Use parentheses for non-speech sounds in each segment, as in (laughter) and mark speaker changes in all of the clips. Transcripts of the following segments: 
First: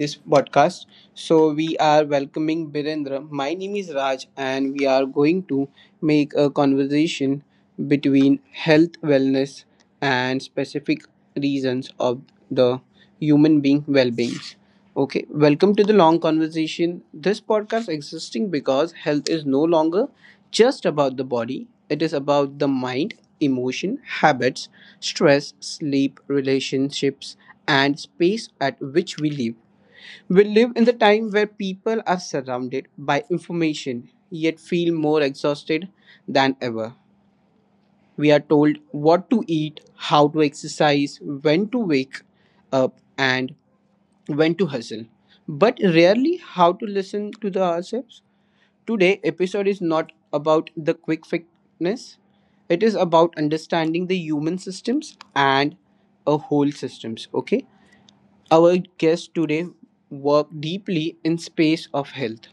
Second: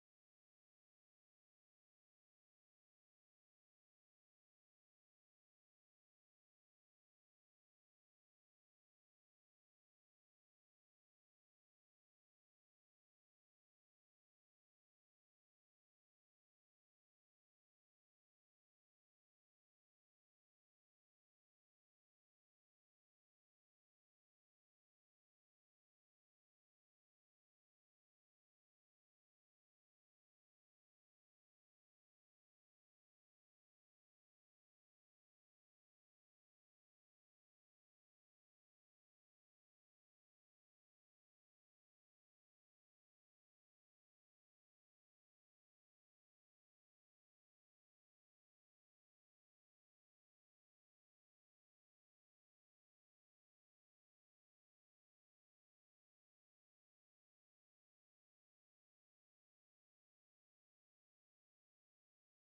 Speaker 1: this podcast. So, we are welcoming Birendra. My name is Raj, and we are going to make a conversation between health, wellness, and specific reasons of the human being well being. Okay, welcome to the long conversation. This podcast existing because health is no longer just about the body, it is about the mind, emotion, habits, stress, sleep, relationships, and space at which we live. We live in the time where people are surrounded by information yet feel more exhausted than ever. We are told what to eat, how to exercise, when to wake up, and when to hustle, but rarely how to listen to the ourselves. Today episode is not about the quick fitness. It is about understanding the human systems and a whole systems, okay? Our guest today work deeply in space of health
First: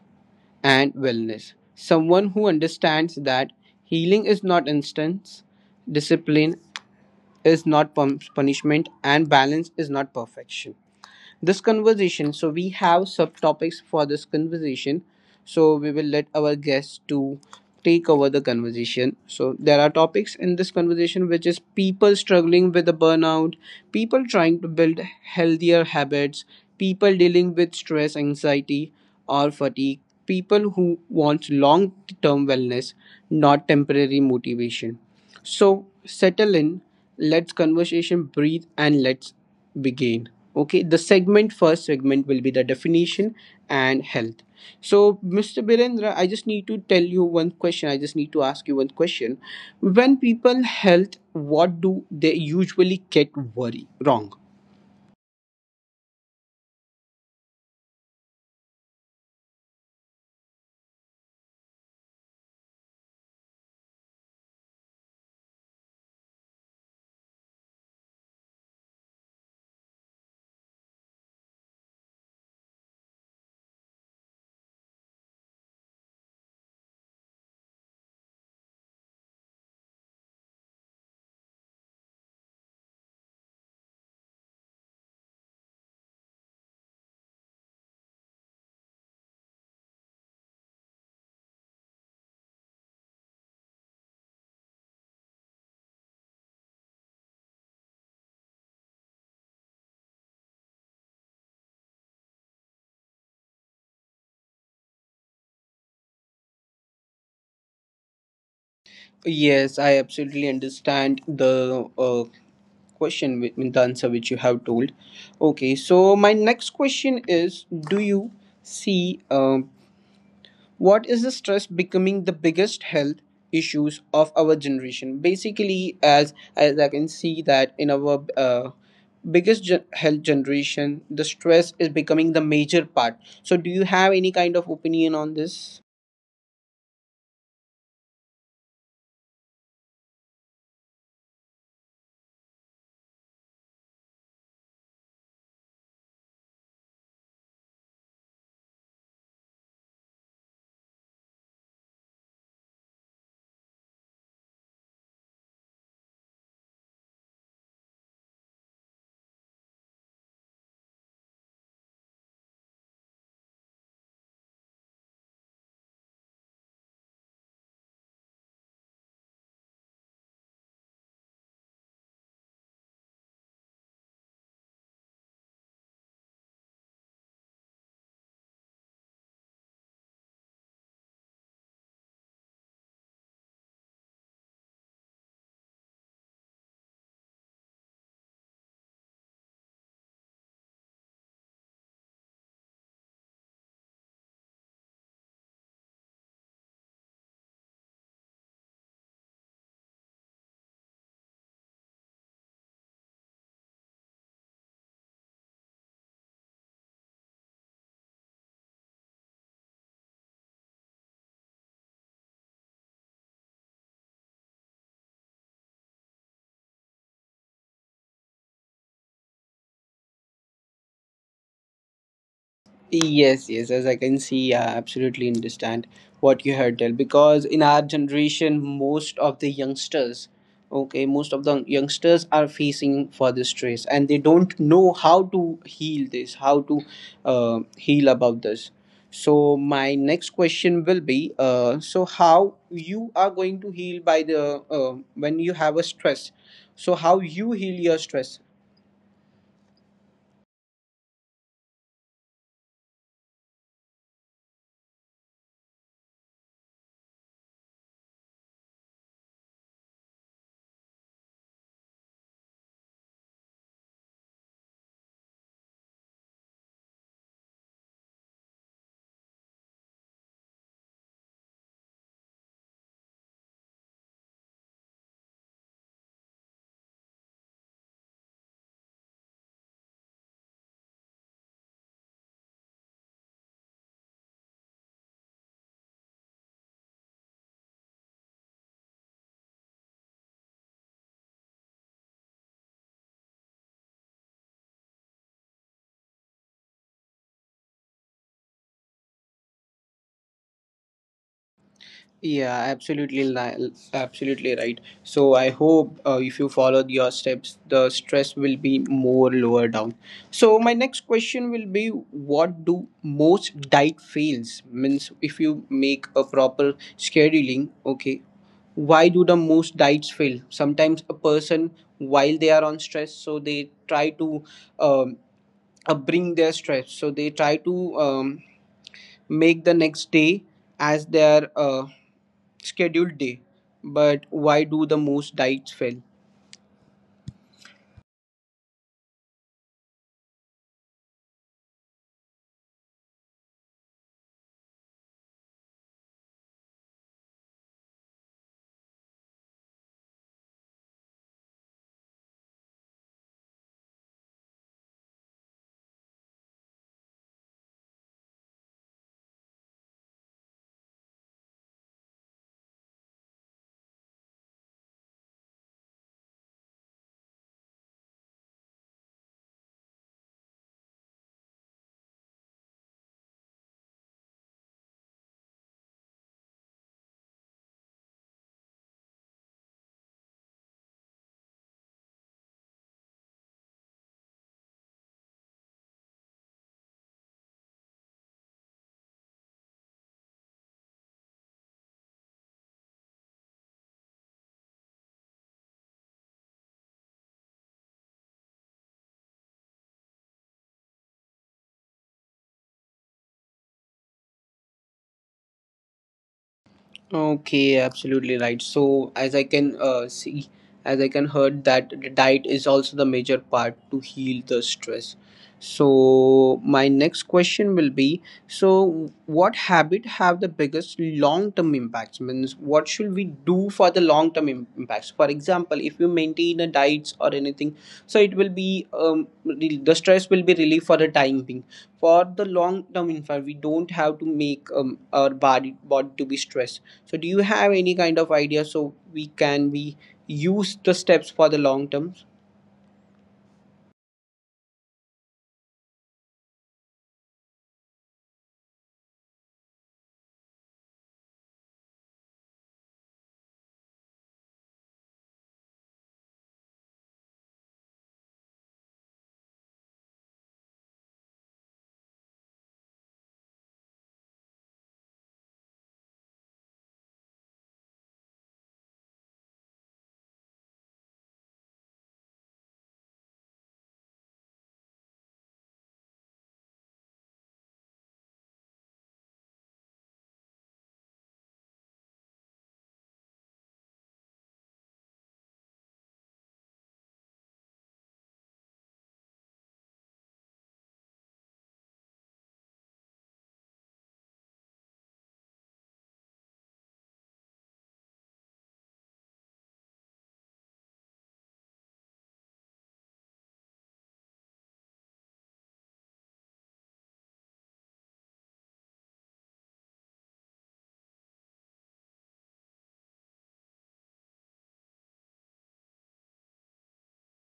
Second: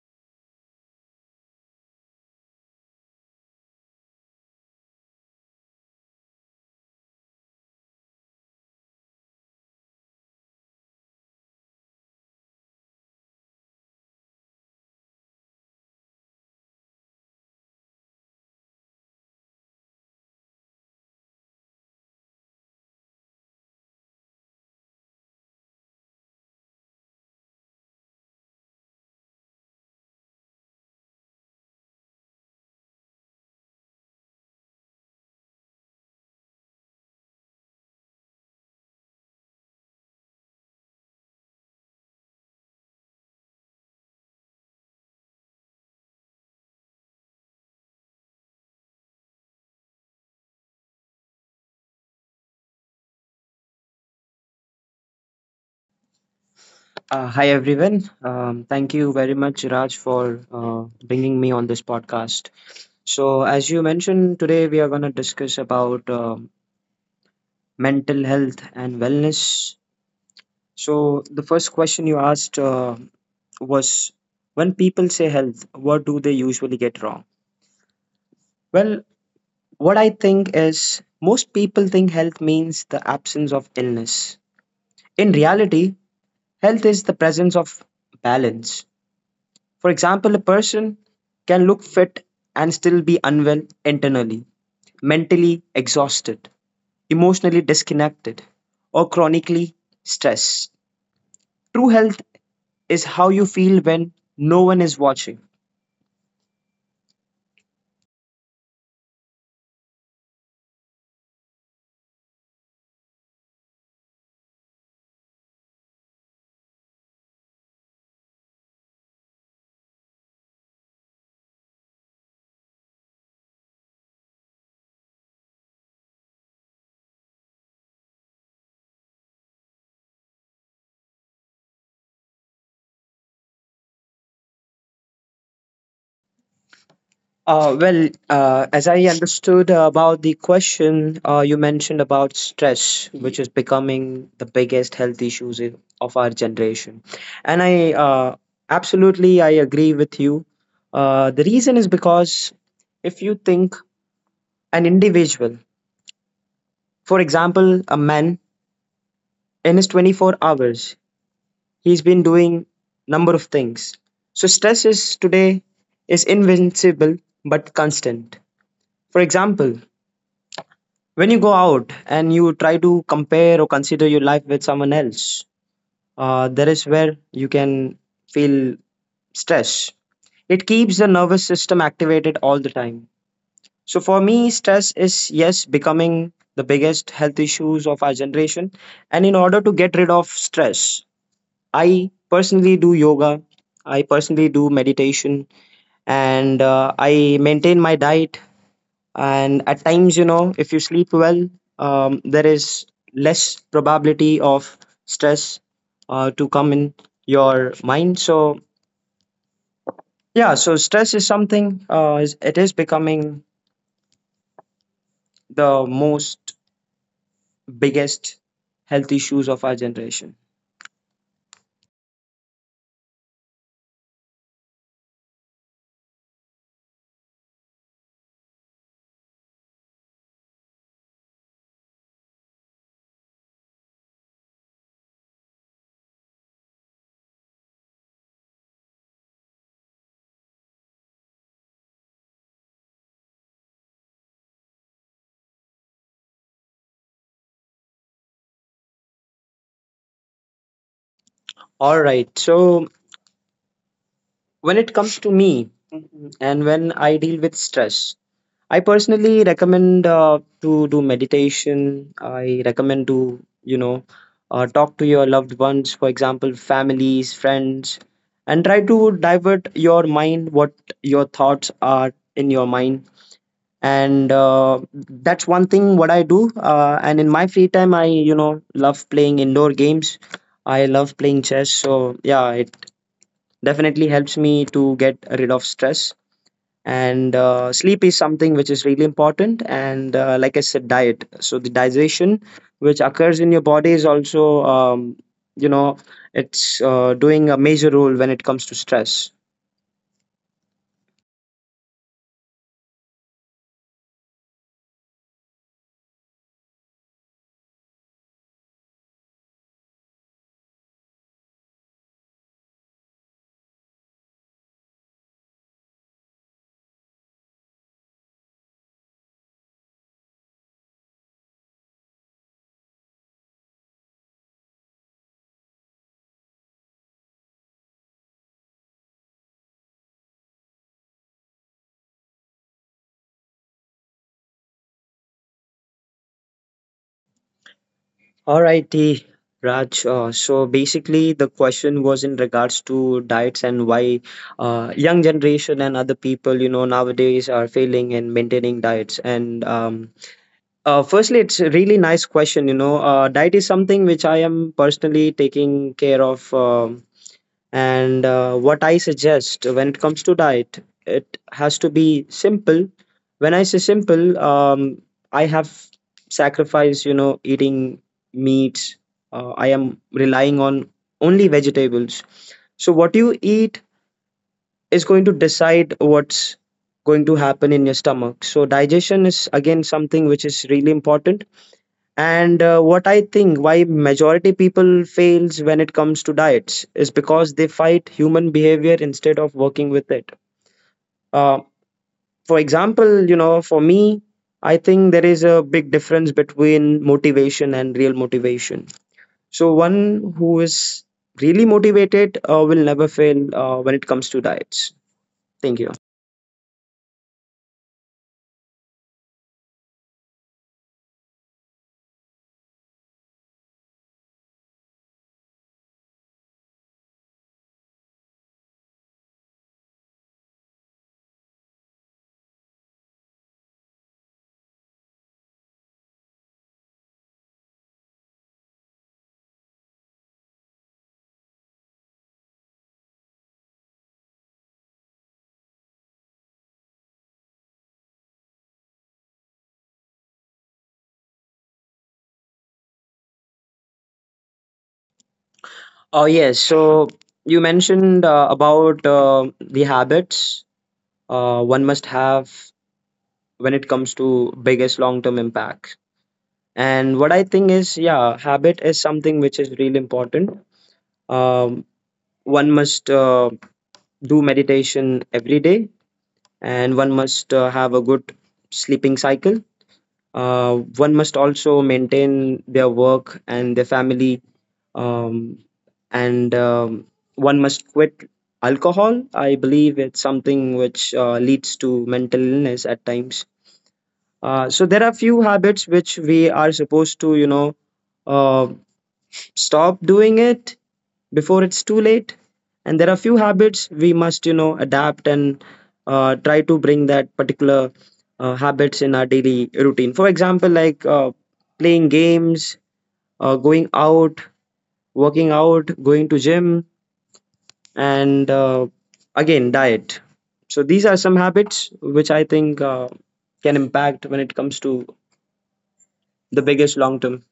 Speaker 1: and wellness. Someone who understands that healing is not instance, discipline is not punishment and balance is not perfection this conversation so we have subtopics for this conversation so we will let our guests to take over the conversation so there are topics in this conversation which is people struggling with the burnout people trying to build healthier habits people dealing with stress anxiety or fatigue people who want long term wellness not temporary motivation so settle in, let's conversation breathe and let's begin. Okay, the segment first segment will be the definition and health. So, Mr. Birendra, I just need to tell you one question. I just need to ask you one question. When people health, what do they usually get worry wrong?
Speaker 2: Hi everyone. Thank you very much, Raj, for uh, bringing me on this podcast. So, as you mentioned, today we are going to discuss about mental health and wellness. So, the first question you asked was, when people say health, what do they usually get wrong? Well, what I think is most people think health means the absence of illness. In reality, health is the presence of balance. For example, a person can look fit and still be unwell internally, mentally exhausted, emotionally disconnected, or chronically stressed. True health is how you feel when no one is watching.
Speaker 1: Yes, I absolutely understand the question with the answer which you have told, okay. So my next question is, do you see, what is the stress becoming the biggest health issues of our generation? Basically, as I can see that in our health generation, the stress is becoming the major part. So do you have any kind of opinion on this?
Speaker 2: As I understood about the question, you mentioned about stress, which is becoming the biggest health issues of our generation. And I uh, absolutely I agree with you. The reason is because if you think an individual, for example, a man in his 24 hours, he's been doing number of things. So stress is today is invincible but constant. For example, when you go out and you try to compare or consider your life with someone else, there is where you can feel stress. It keeps the nervous system activated all the time. So for me, stress is yes becoming the biggest health issues of our generation. And in order to get rid of stress, I personally do yoga. I personally do meditation, and I maintain my diet, and at times, you know, if you sleep well, there is less probability of stress to come in your mind. So yeah, so stress is something it is becoming the most biggest health issues of our generation.
Speaker 1: Yes, yes, as I can see, I absolutely understand what you heard tell, because in our generation, most of the youngsters, okay, most of the youngsters are facing for the stress and they don't know how to heal this, how to heal about this. So my next question will be, so how you are going to heal by the when you have a stress? So how you heal your stress?
Speaker 2: All right, so when it comes to me and when I deal with stress, I personally recommend to do meditation. I recommend to, you know, talk to your loved ones, for example, families, friends, and try to divert your mind, what your thoughts are in your mind. And that's one thing what I do. And in my free time, I, you know, love playing indoor games. I love playing chess. So, yeah, it definitely helps me to get rid of stress. And sleep is something which is really important, and like I said, diet. So the digestion which occurs in your body is also, you know it's doing a major role when it comes to stress.
Speaker 1: Yeah, absolutely, absolutely right. So I hope if you follow your steps, the stress will be more lower down. So my next question will be, what do most diet fails? Means if you make a proper scheduling, okay, why do the most diets fail? Sometimes a person while they are on stress, so they try to um, bring their stress. So they try to make the next day as their scheduled day, but why do the most diets fail?
Speaker 2: All righty, Raj, so basically the question was in regards to diets and why young generation and other people, you know, nowadays are failing in maintaining diets, and firstly, it's a really nice question. You know, diet is something which I am personally taking care of, and what I suggest when it comes to diet, it has to be simple. When I say simple, I have sacrificed, you know, eating meats. I am relying on only vegetables. So what you eat is going to decide what's going to happen in your stomach. So digestion is again something which is really important. And what I think why majority people fails when it comes to diets is because they fight human behavior instead of working with it. uh, for example, you know, for me, I think there is a big difference between motivation and real motivation. So one who is really motivated will never fail when it comes to diets. Thank you.
Speaker 1: Okay, absolutely right. So as I can see, as I can heard that the diet is also the major part to heal the stress. So my next question will be: so what habit have the biggest long-term impacts? Means what should we do for the long-term impact? Impacts, for example, if you maintain a diet or anything, so it will be, the stress will be relieved for the time being. For the long term, in fact, we don't have to make, our body to be stressed. So do you have any kind of idea so we can we use the steps for the long terms?
Speaker 2: Oh yes, so you mentioned about the habits one must have when it comes to biggest long term impacts. And what I think is, yeah, habit is something which is really important. Um, One must do meditation every day, and one must have a good sleeping cycle. One must also maintain their work and their family, um, and one must quit alcohol. I believe it's something which leads to mental illness at times. So there are few habits which we are supposed to, you know, uh, stop doing it before it's too late. And there are few habits we must, you know, adapt and try to bring that particular habits in our daily routine. For example, like playing games, going out, working out, going to gym, and again diet. So these are some habits which I think can impact when it comes to the biggest long term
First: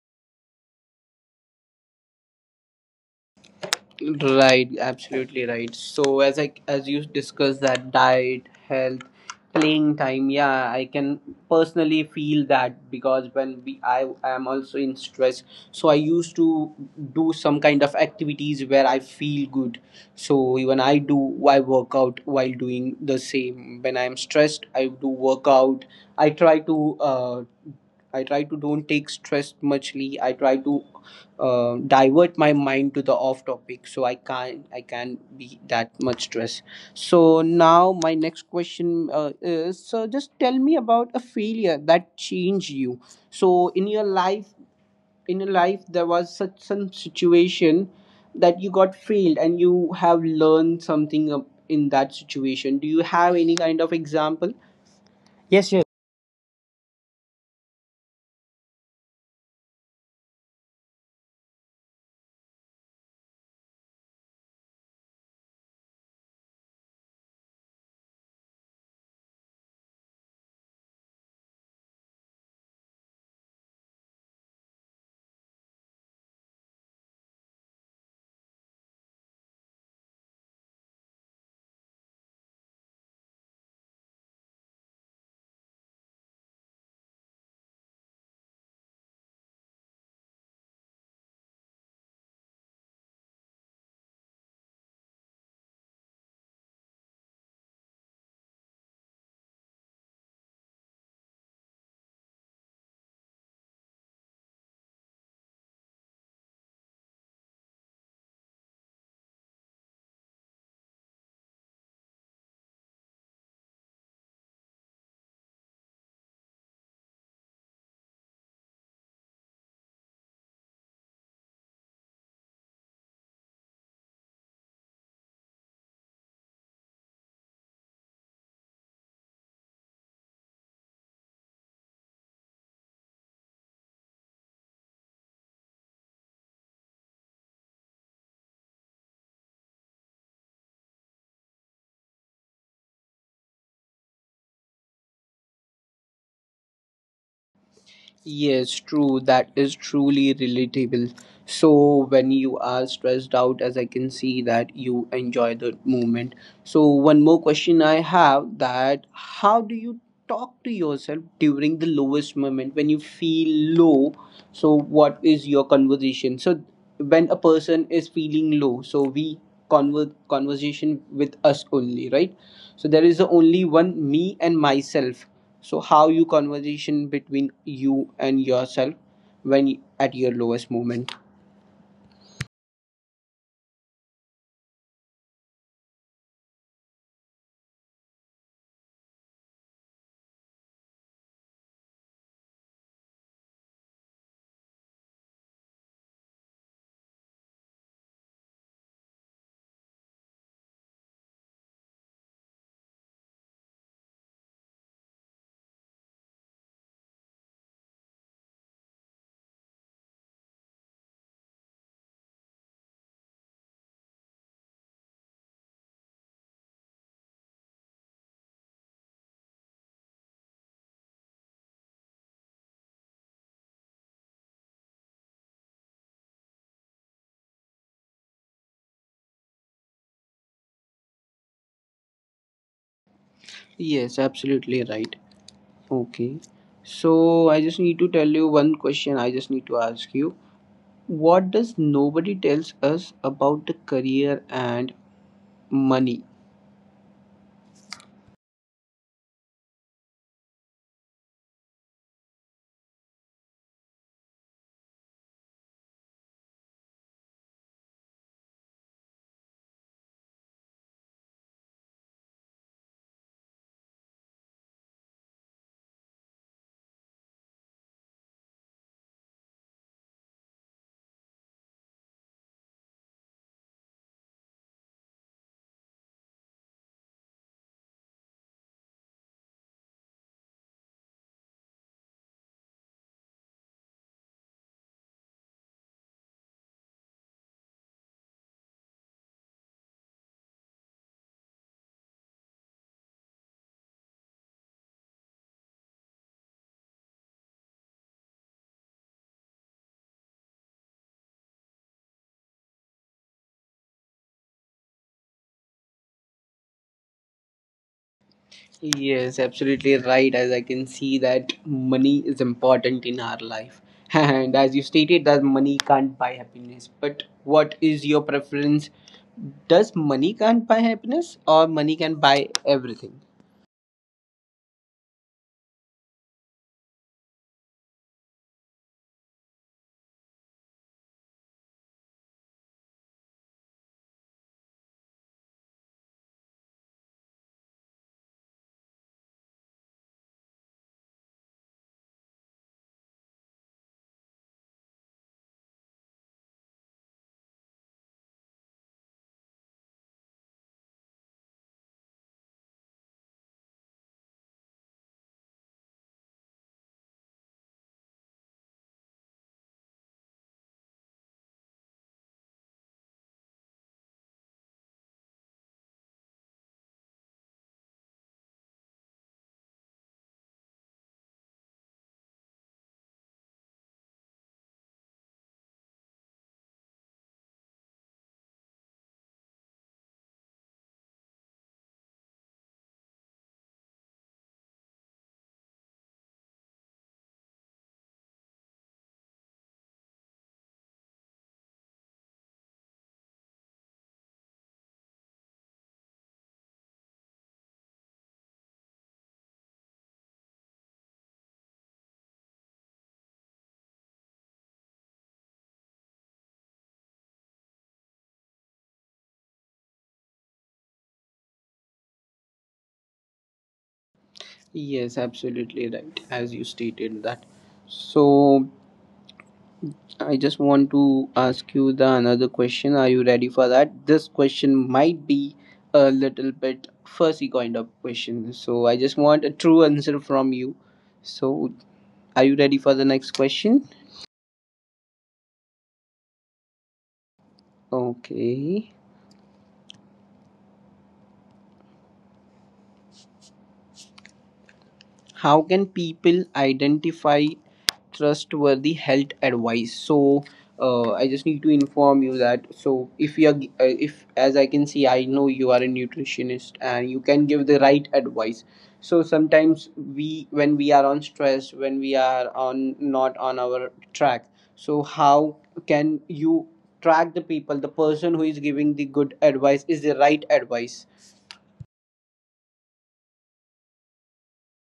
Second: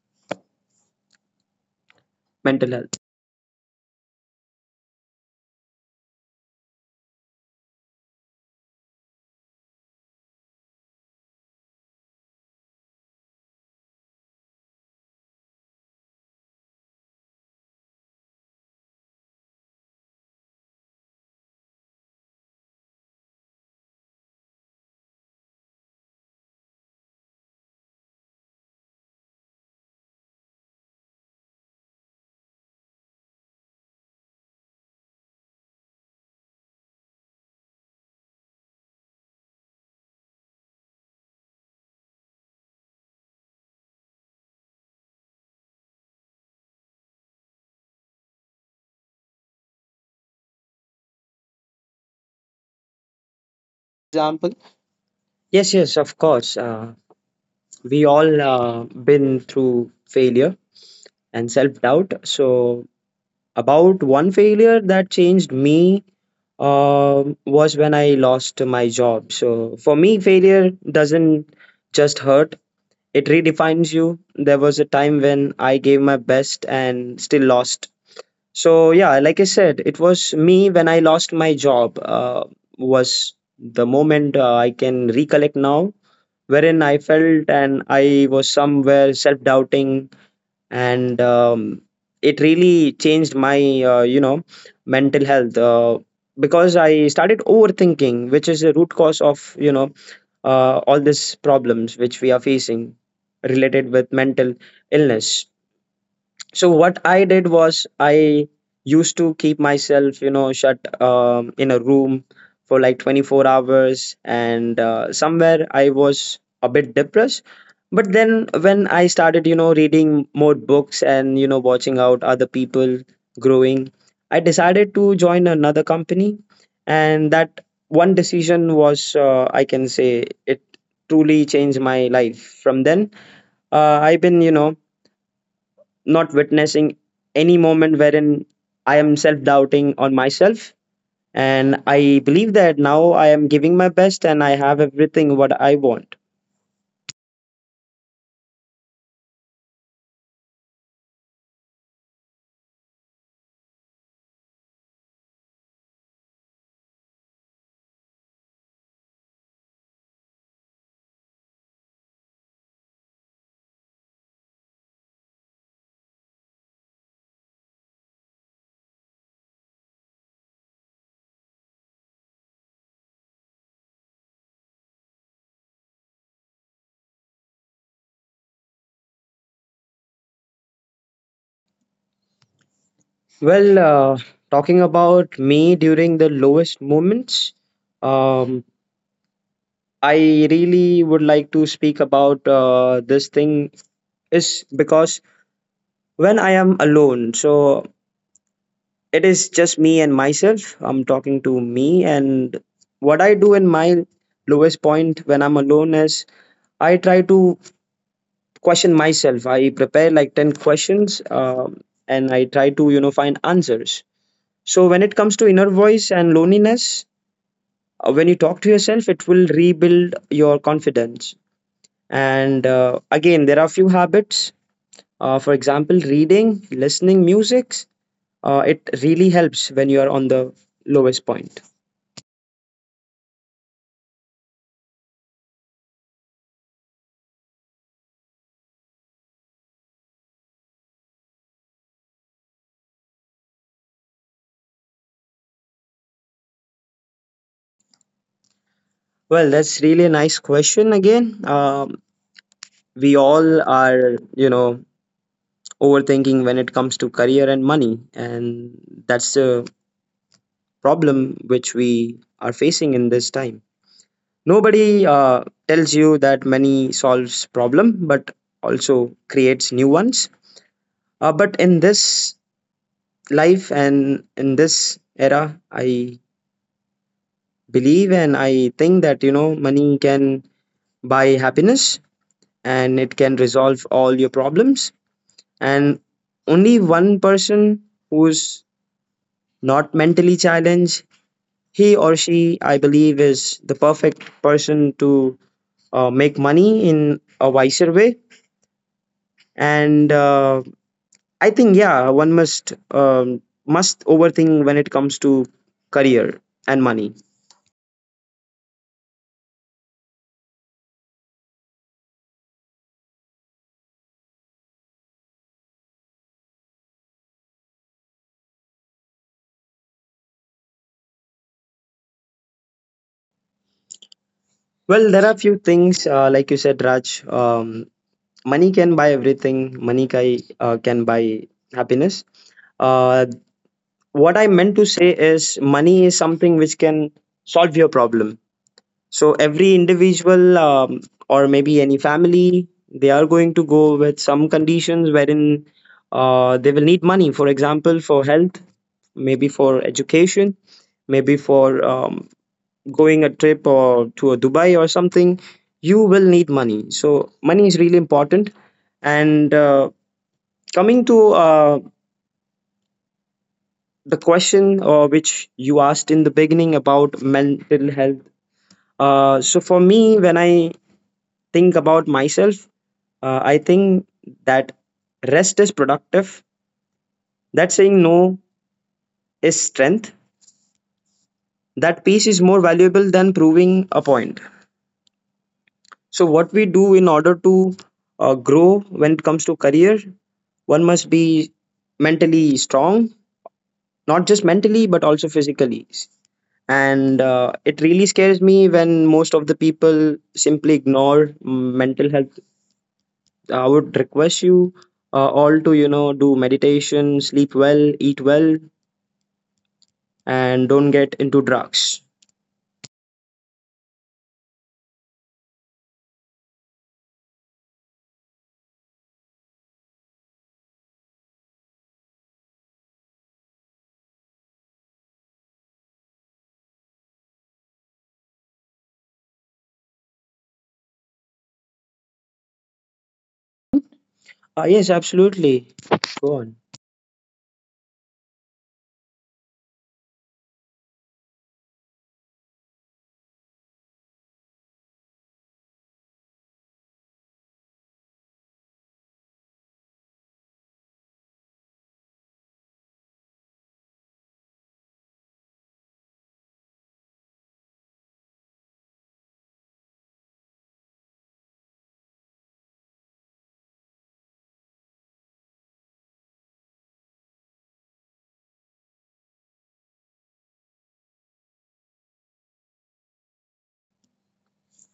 Speaker 2: mental health.
Speaker 1: Right, absolutely right. So as I as you discussed that diet, health, playing time, yeah, I can personally feel that, because when we I am also in stress, so I used to do some kind of activities where I feel good. So even I work out while doing the same. When I'm stressed, I do workout. I try to uh I try to don't take stress muchly. I try to divert my mind to the off topic so I can't be that much stressed. So now my next question is, so just tell me about a failure that changed you. So in your life, in your life, there was such some situation that you got failed and you have learned something in that situation. Do you have any kind of
Speaker 2: Example,
Speaker 1: example? Yes.
Speaker 2: yes, yes, of course. We all been through failure and self doubt. So about one failure that changed me was when I lost my job. So for me, failure doesn't just hurt; it redefines you. There was a time when I gave my best and still lost. So yeah, like I said, it was me when I lost my job. Was the moment I can recollect now wherein I felt and I was somewhere self doubting, and it really changed my, uh, you know, mental health because I started overthinking, which is the root cause of, you know, all these problems which we are facing related with mental illness. So what I did was I used to keep myself, you know, shut in a room for like 24 hours, and somewhere I was a bit depressed. But then when I started, you know, reading more books and, you know, watching out other people growing, I decided to join another company, and that one decision was, I can say it, truly changed my life. From then I've been, you know, not witnessing any moment wherein I am self doubting on myself. And I believe that now I am giving my best and I have everything what I want.
Speaker 1: Yes, true. That is truly relatable. So when you are stressed out, as I can see that you enjoy the moment. So one more question I have: that how do you talk to yourself during the lowest moment when you feel low? So what is your conversation? So when a person is feeling low, so we conversation with us only, right? So there is only one me and myself. So how you conversation between you and yourself when at your lowest moment?
Speaker 2: Well, talking about me during the lowest moments, um, I really would like to speak about this thing is because when I am alone, so it is just me and myself. I'm talking to me, and what I do in my lowest point when I'm alone is I try to question myself. I prepare like 10 questions, and I try to, you know, find answers. So when it comes to inner voice and loneliness, when you talk to yourself, it will rebuild your confidence. And again, there are few habits. For example, reading, listening, music. It really helps when you are on the lowest point.
Speaker 1: Yes, absolutely right. Okay, so I just need to tell you one question, I just need to ask you, what does nobody tells us about the career and money?
Speaker 2: Well, that's really a nice question again. We all are, you know, overthinking when it comes to career and money, and that's a problem which we are facing in this time. Nobody tells you that money solves problem but also creates new ones. But in this life and in this era, I believe and I think that, you know, money can buy happiness and it can resolve all your problems. And only one person who's not mentally challenged, he or she, I believe, is the perfect person to make money in a wiser way. And I think, yeah, one must overthink when it comes to career and money.
Speaker 1: Yes, absolutely right. As I can see that money is important in our life. (laughs) And as you stated that money can't buy happiness. But what is your preference? Does money can't buy happiness or money can buy everything?
Speaker 2: Well, there are few things, like you said, Raj. Money can buy everything. Money can, can buy happiness. Uh, what I meant to say is, money is something which can solve your problem. So every individual, or maybe any family, they are going to go with some conditions wherein they will need money. For example, for health, maybe for education, maybe for going a trip or to a Dubai or something. You will need money. So money is really important. And coming to the question which you asked in the beginning about mental health. So for me, when I think about myself, I think that rest is productive, that saying no is strength, that peace is more valuable than proving a point. So, what we do in order to grow when it comes to career, one must be mentally strong, not just mentally, but also physically. And it really scares me when most of the people simply ignore mental health. I would request you all to, you know, do meditation, sleep well, eat well, and don't get into drugs.
Speaker 1: Yes, absolutely right. As you stated that. So I just want to ask you the another question. Are you ready for that? This question might be a little bit fuzzy kind of question. So I just want a true answer from you. So are you ready for the next question?
Speaker 2: Yes, absolutely. Go on.
Speaker 1: Okay. How can people identify trustworthy health advice? So I just need to inform you that, so if you are if, as I can see, I know you are a nutritionist and you can give the right advice. So sometimes we, when we are on stress, when we are on not on our track, so how can you track the people, the person who is giving the good advice is the right advice?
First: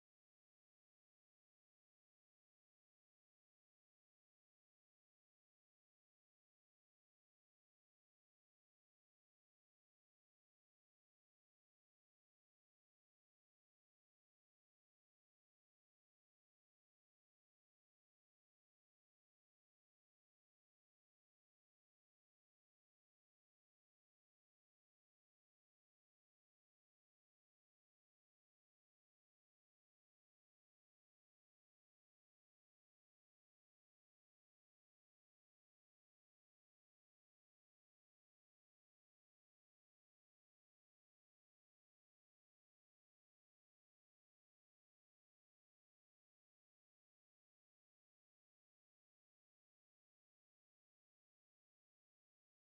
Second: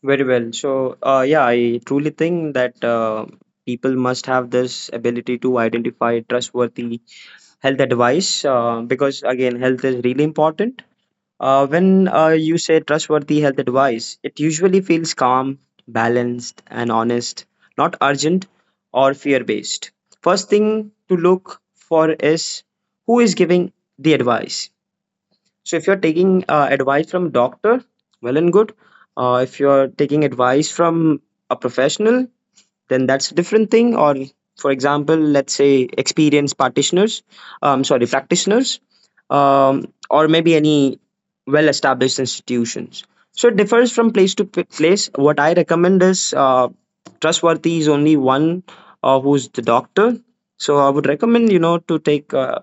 Speaker 2: Very well. So, yeah, I truly think that people must have this ability to identify trustworthy health advice because, again, health is really important. When you say trustworthy health advice, it usually feels calm, balanced, and honest, not urgent or fear based. First thing to look for is who is giving the advice. So if you're taking advice from doctor, well and good. If you're taking advice from a professional, then that's a different thing. Or for example, let's say experienced practitioners, sorry, practitioners, or maybe any well-established institutions. So it differs from place to place. What I recommend is trustworthy is only one who's the doctor. So I would recommend, you know, to take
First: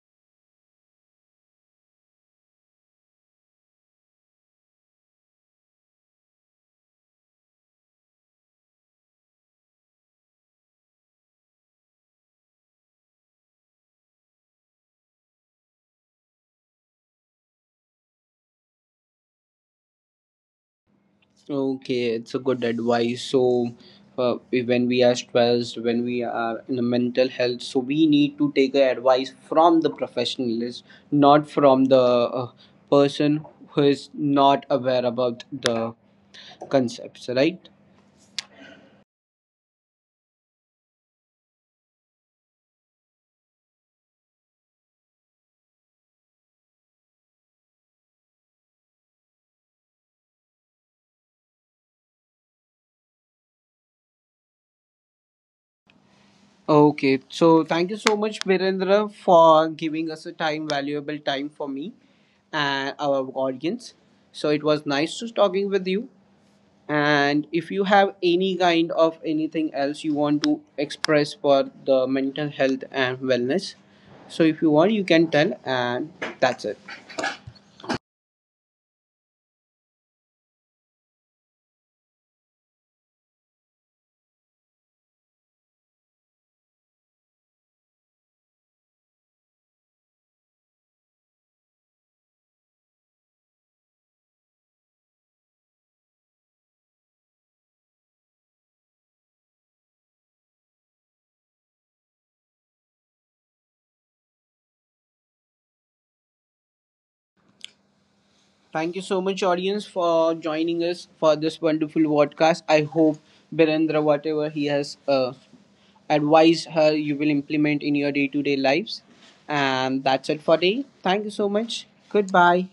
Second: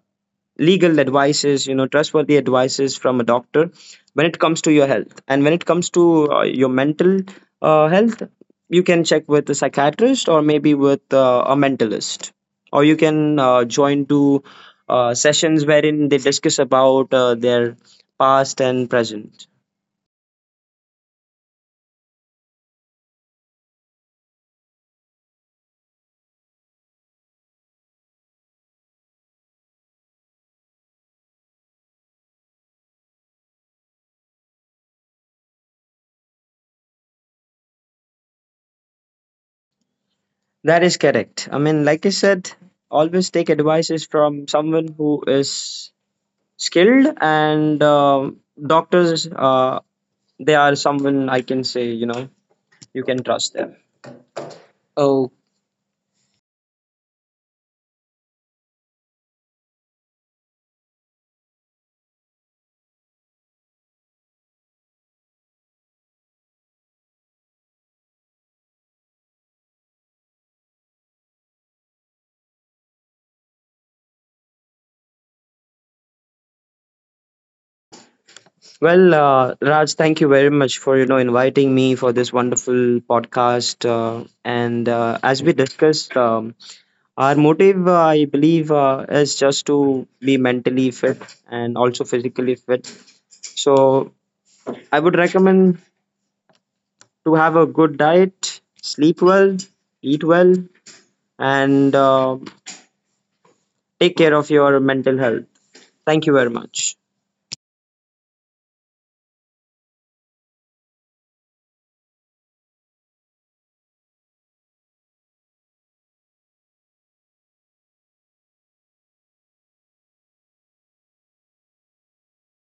Speaker 2: legal advices, you know, trustworthy advices from a doctor when it comes to your health. And when it comes to your mental health, you can check with a psychiatrist or maybe with a mentalist, or you can join to sessions wherein they discuss about their past and present.
Speaker 1: Okay, it's a good advice. So, when we are stressed, when we are in a mental health, so we need to take a advice from the professionals, not from the person who is not aware about the concepts, right?
Speaker 2: That is correct. I mean, like I said, always take advices from someone who is skilled, and doctors, they are someone I can say, you know, you can trust them. Oh,
Speaker 1: Okay, so thank you so much, Virendra, for giving us a time, valuable time, for me and our audience. So it was nice to talking with you. And if you have any kind of anything else you want to express for the mental health and wellness, so if you want you can tell, and that's it.
Speaker 2: well, Raj, thank you very much for, you know, inviting me for this wonderful podcast. And as we discussed, our motive, I believe, is just to be mentally fit and also physically fit. So I would recommend to have a good diet, sleep well, eat well, and take care of your mental health. Thank you very much.
Speaker 1: Thank you so much, audience, for joining us for this wonderful podcast. I hope Birendra, whatever he has advised her, you will implement in your day-to-day lives. And that's it for today. Thank you so much, goodbye.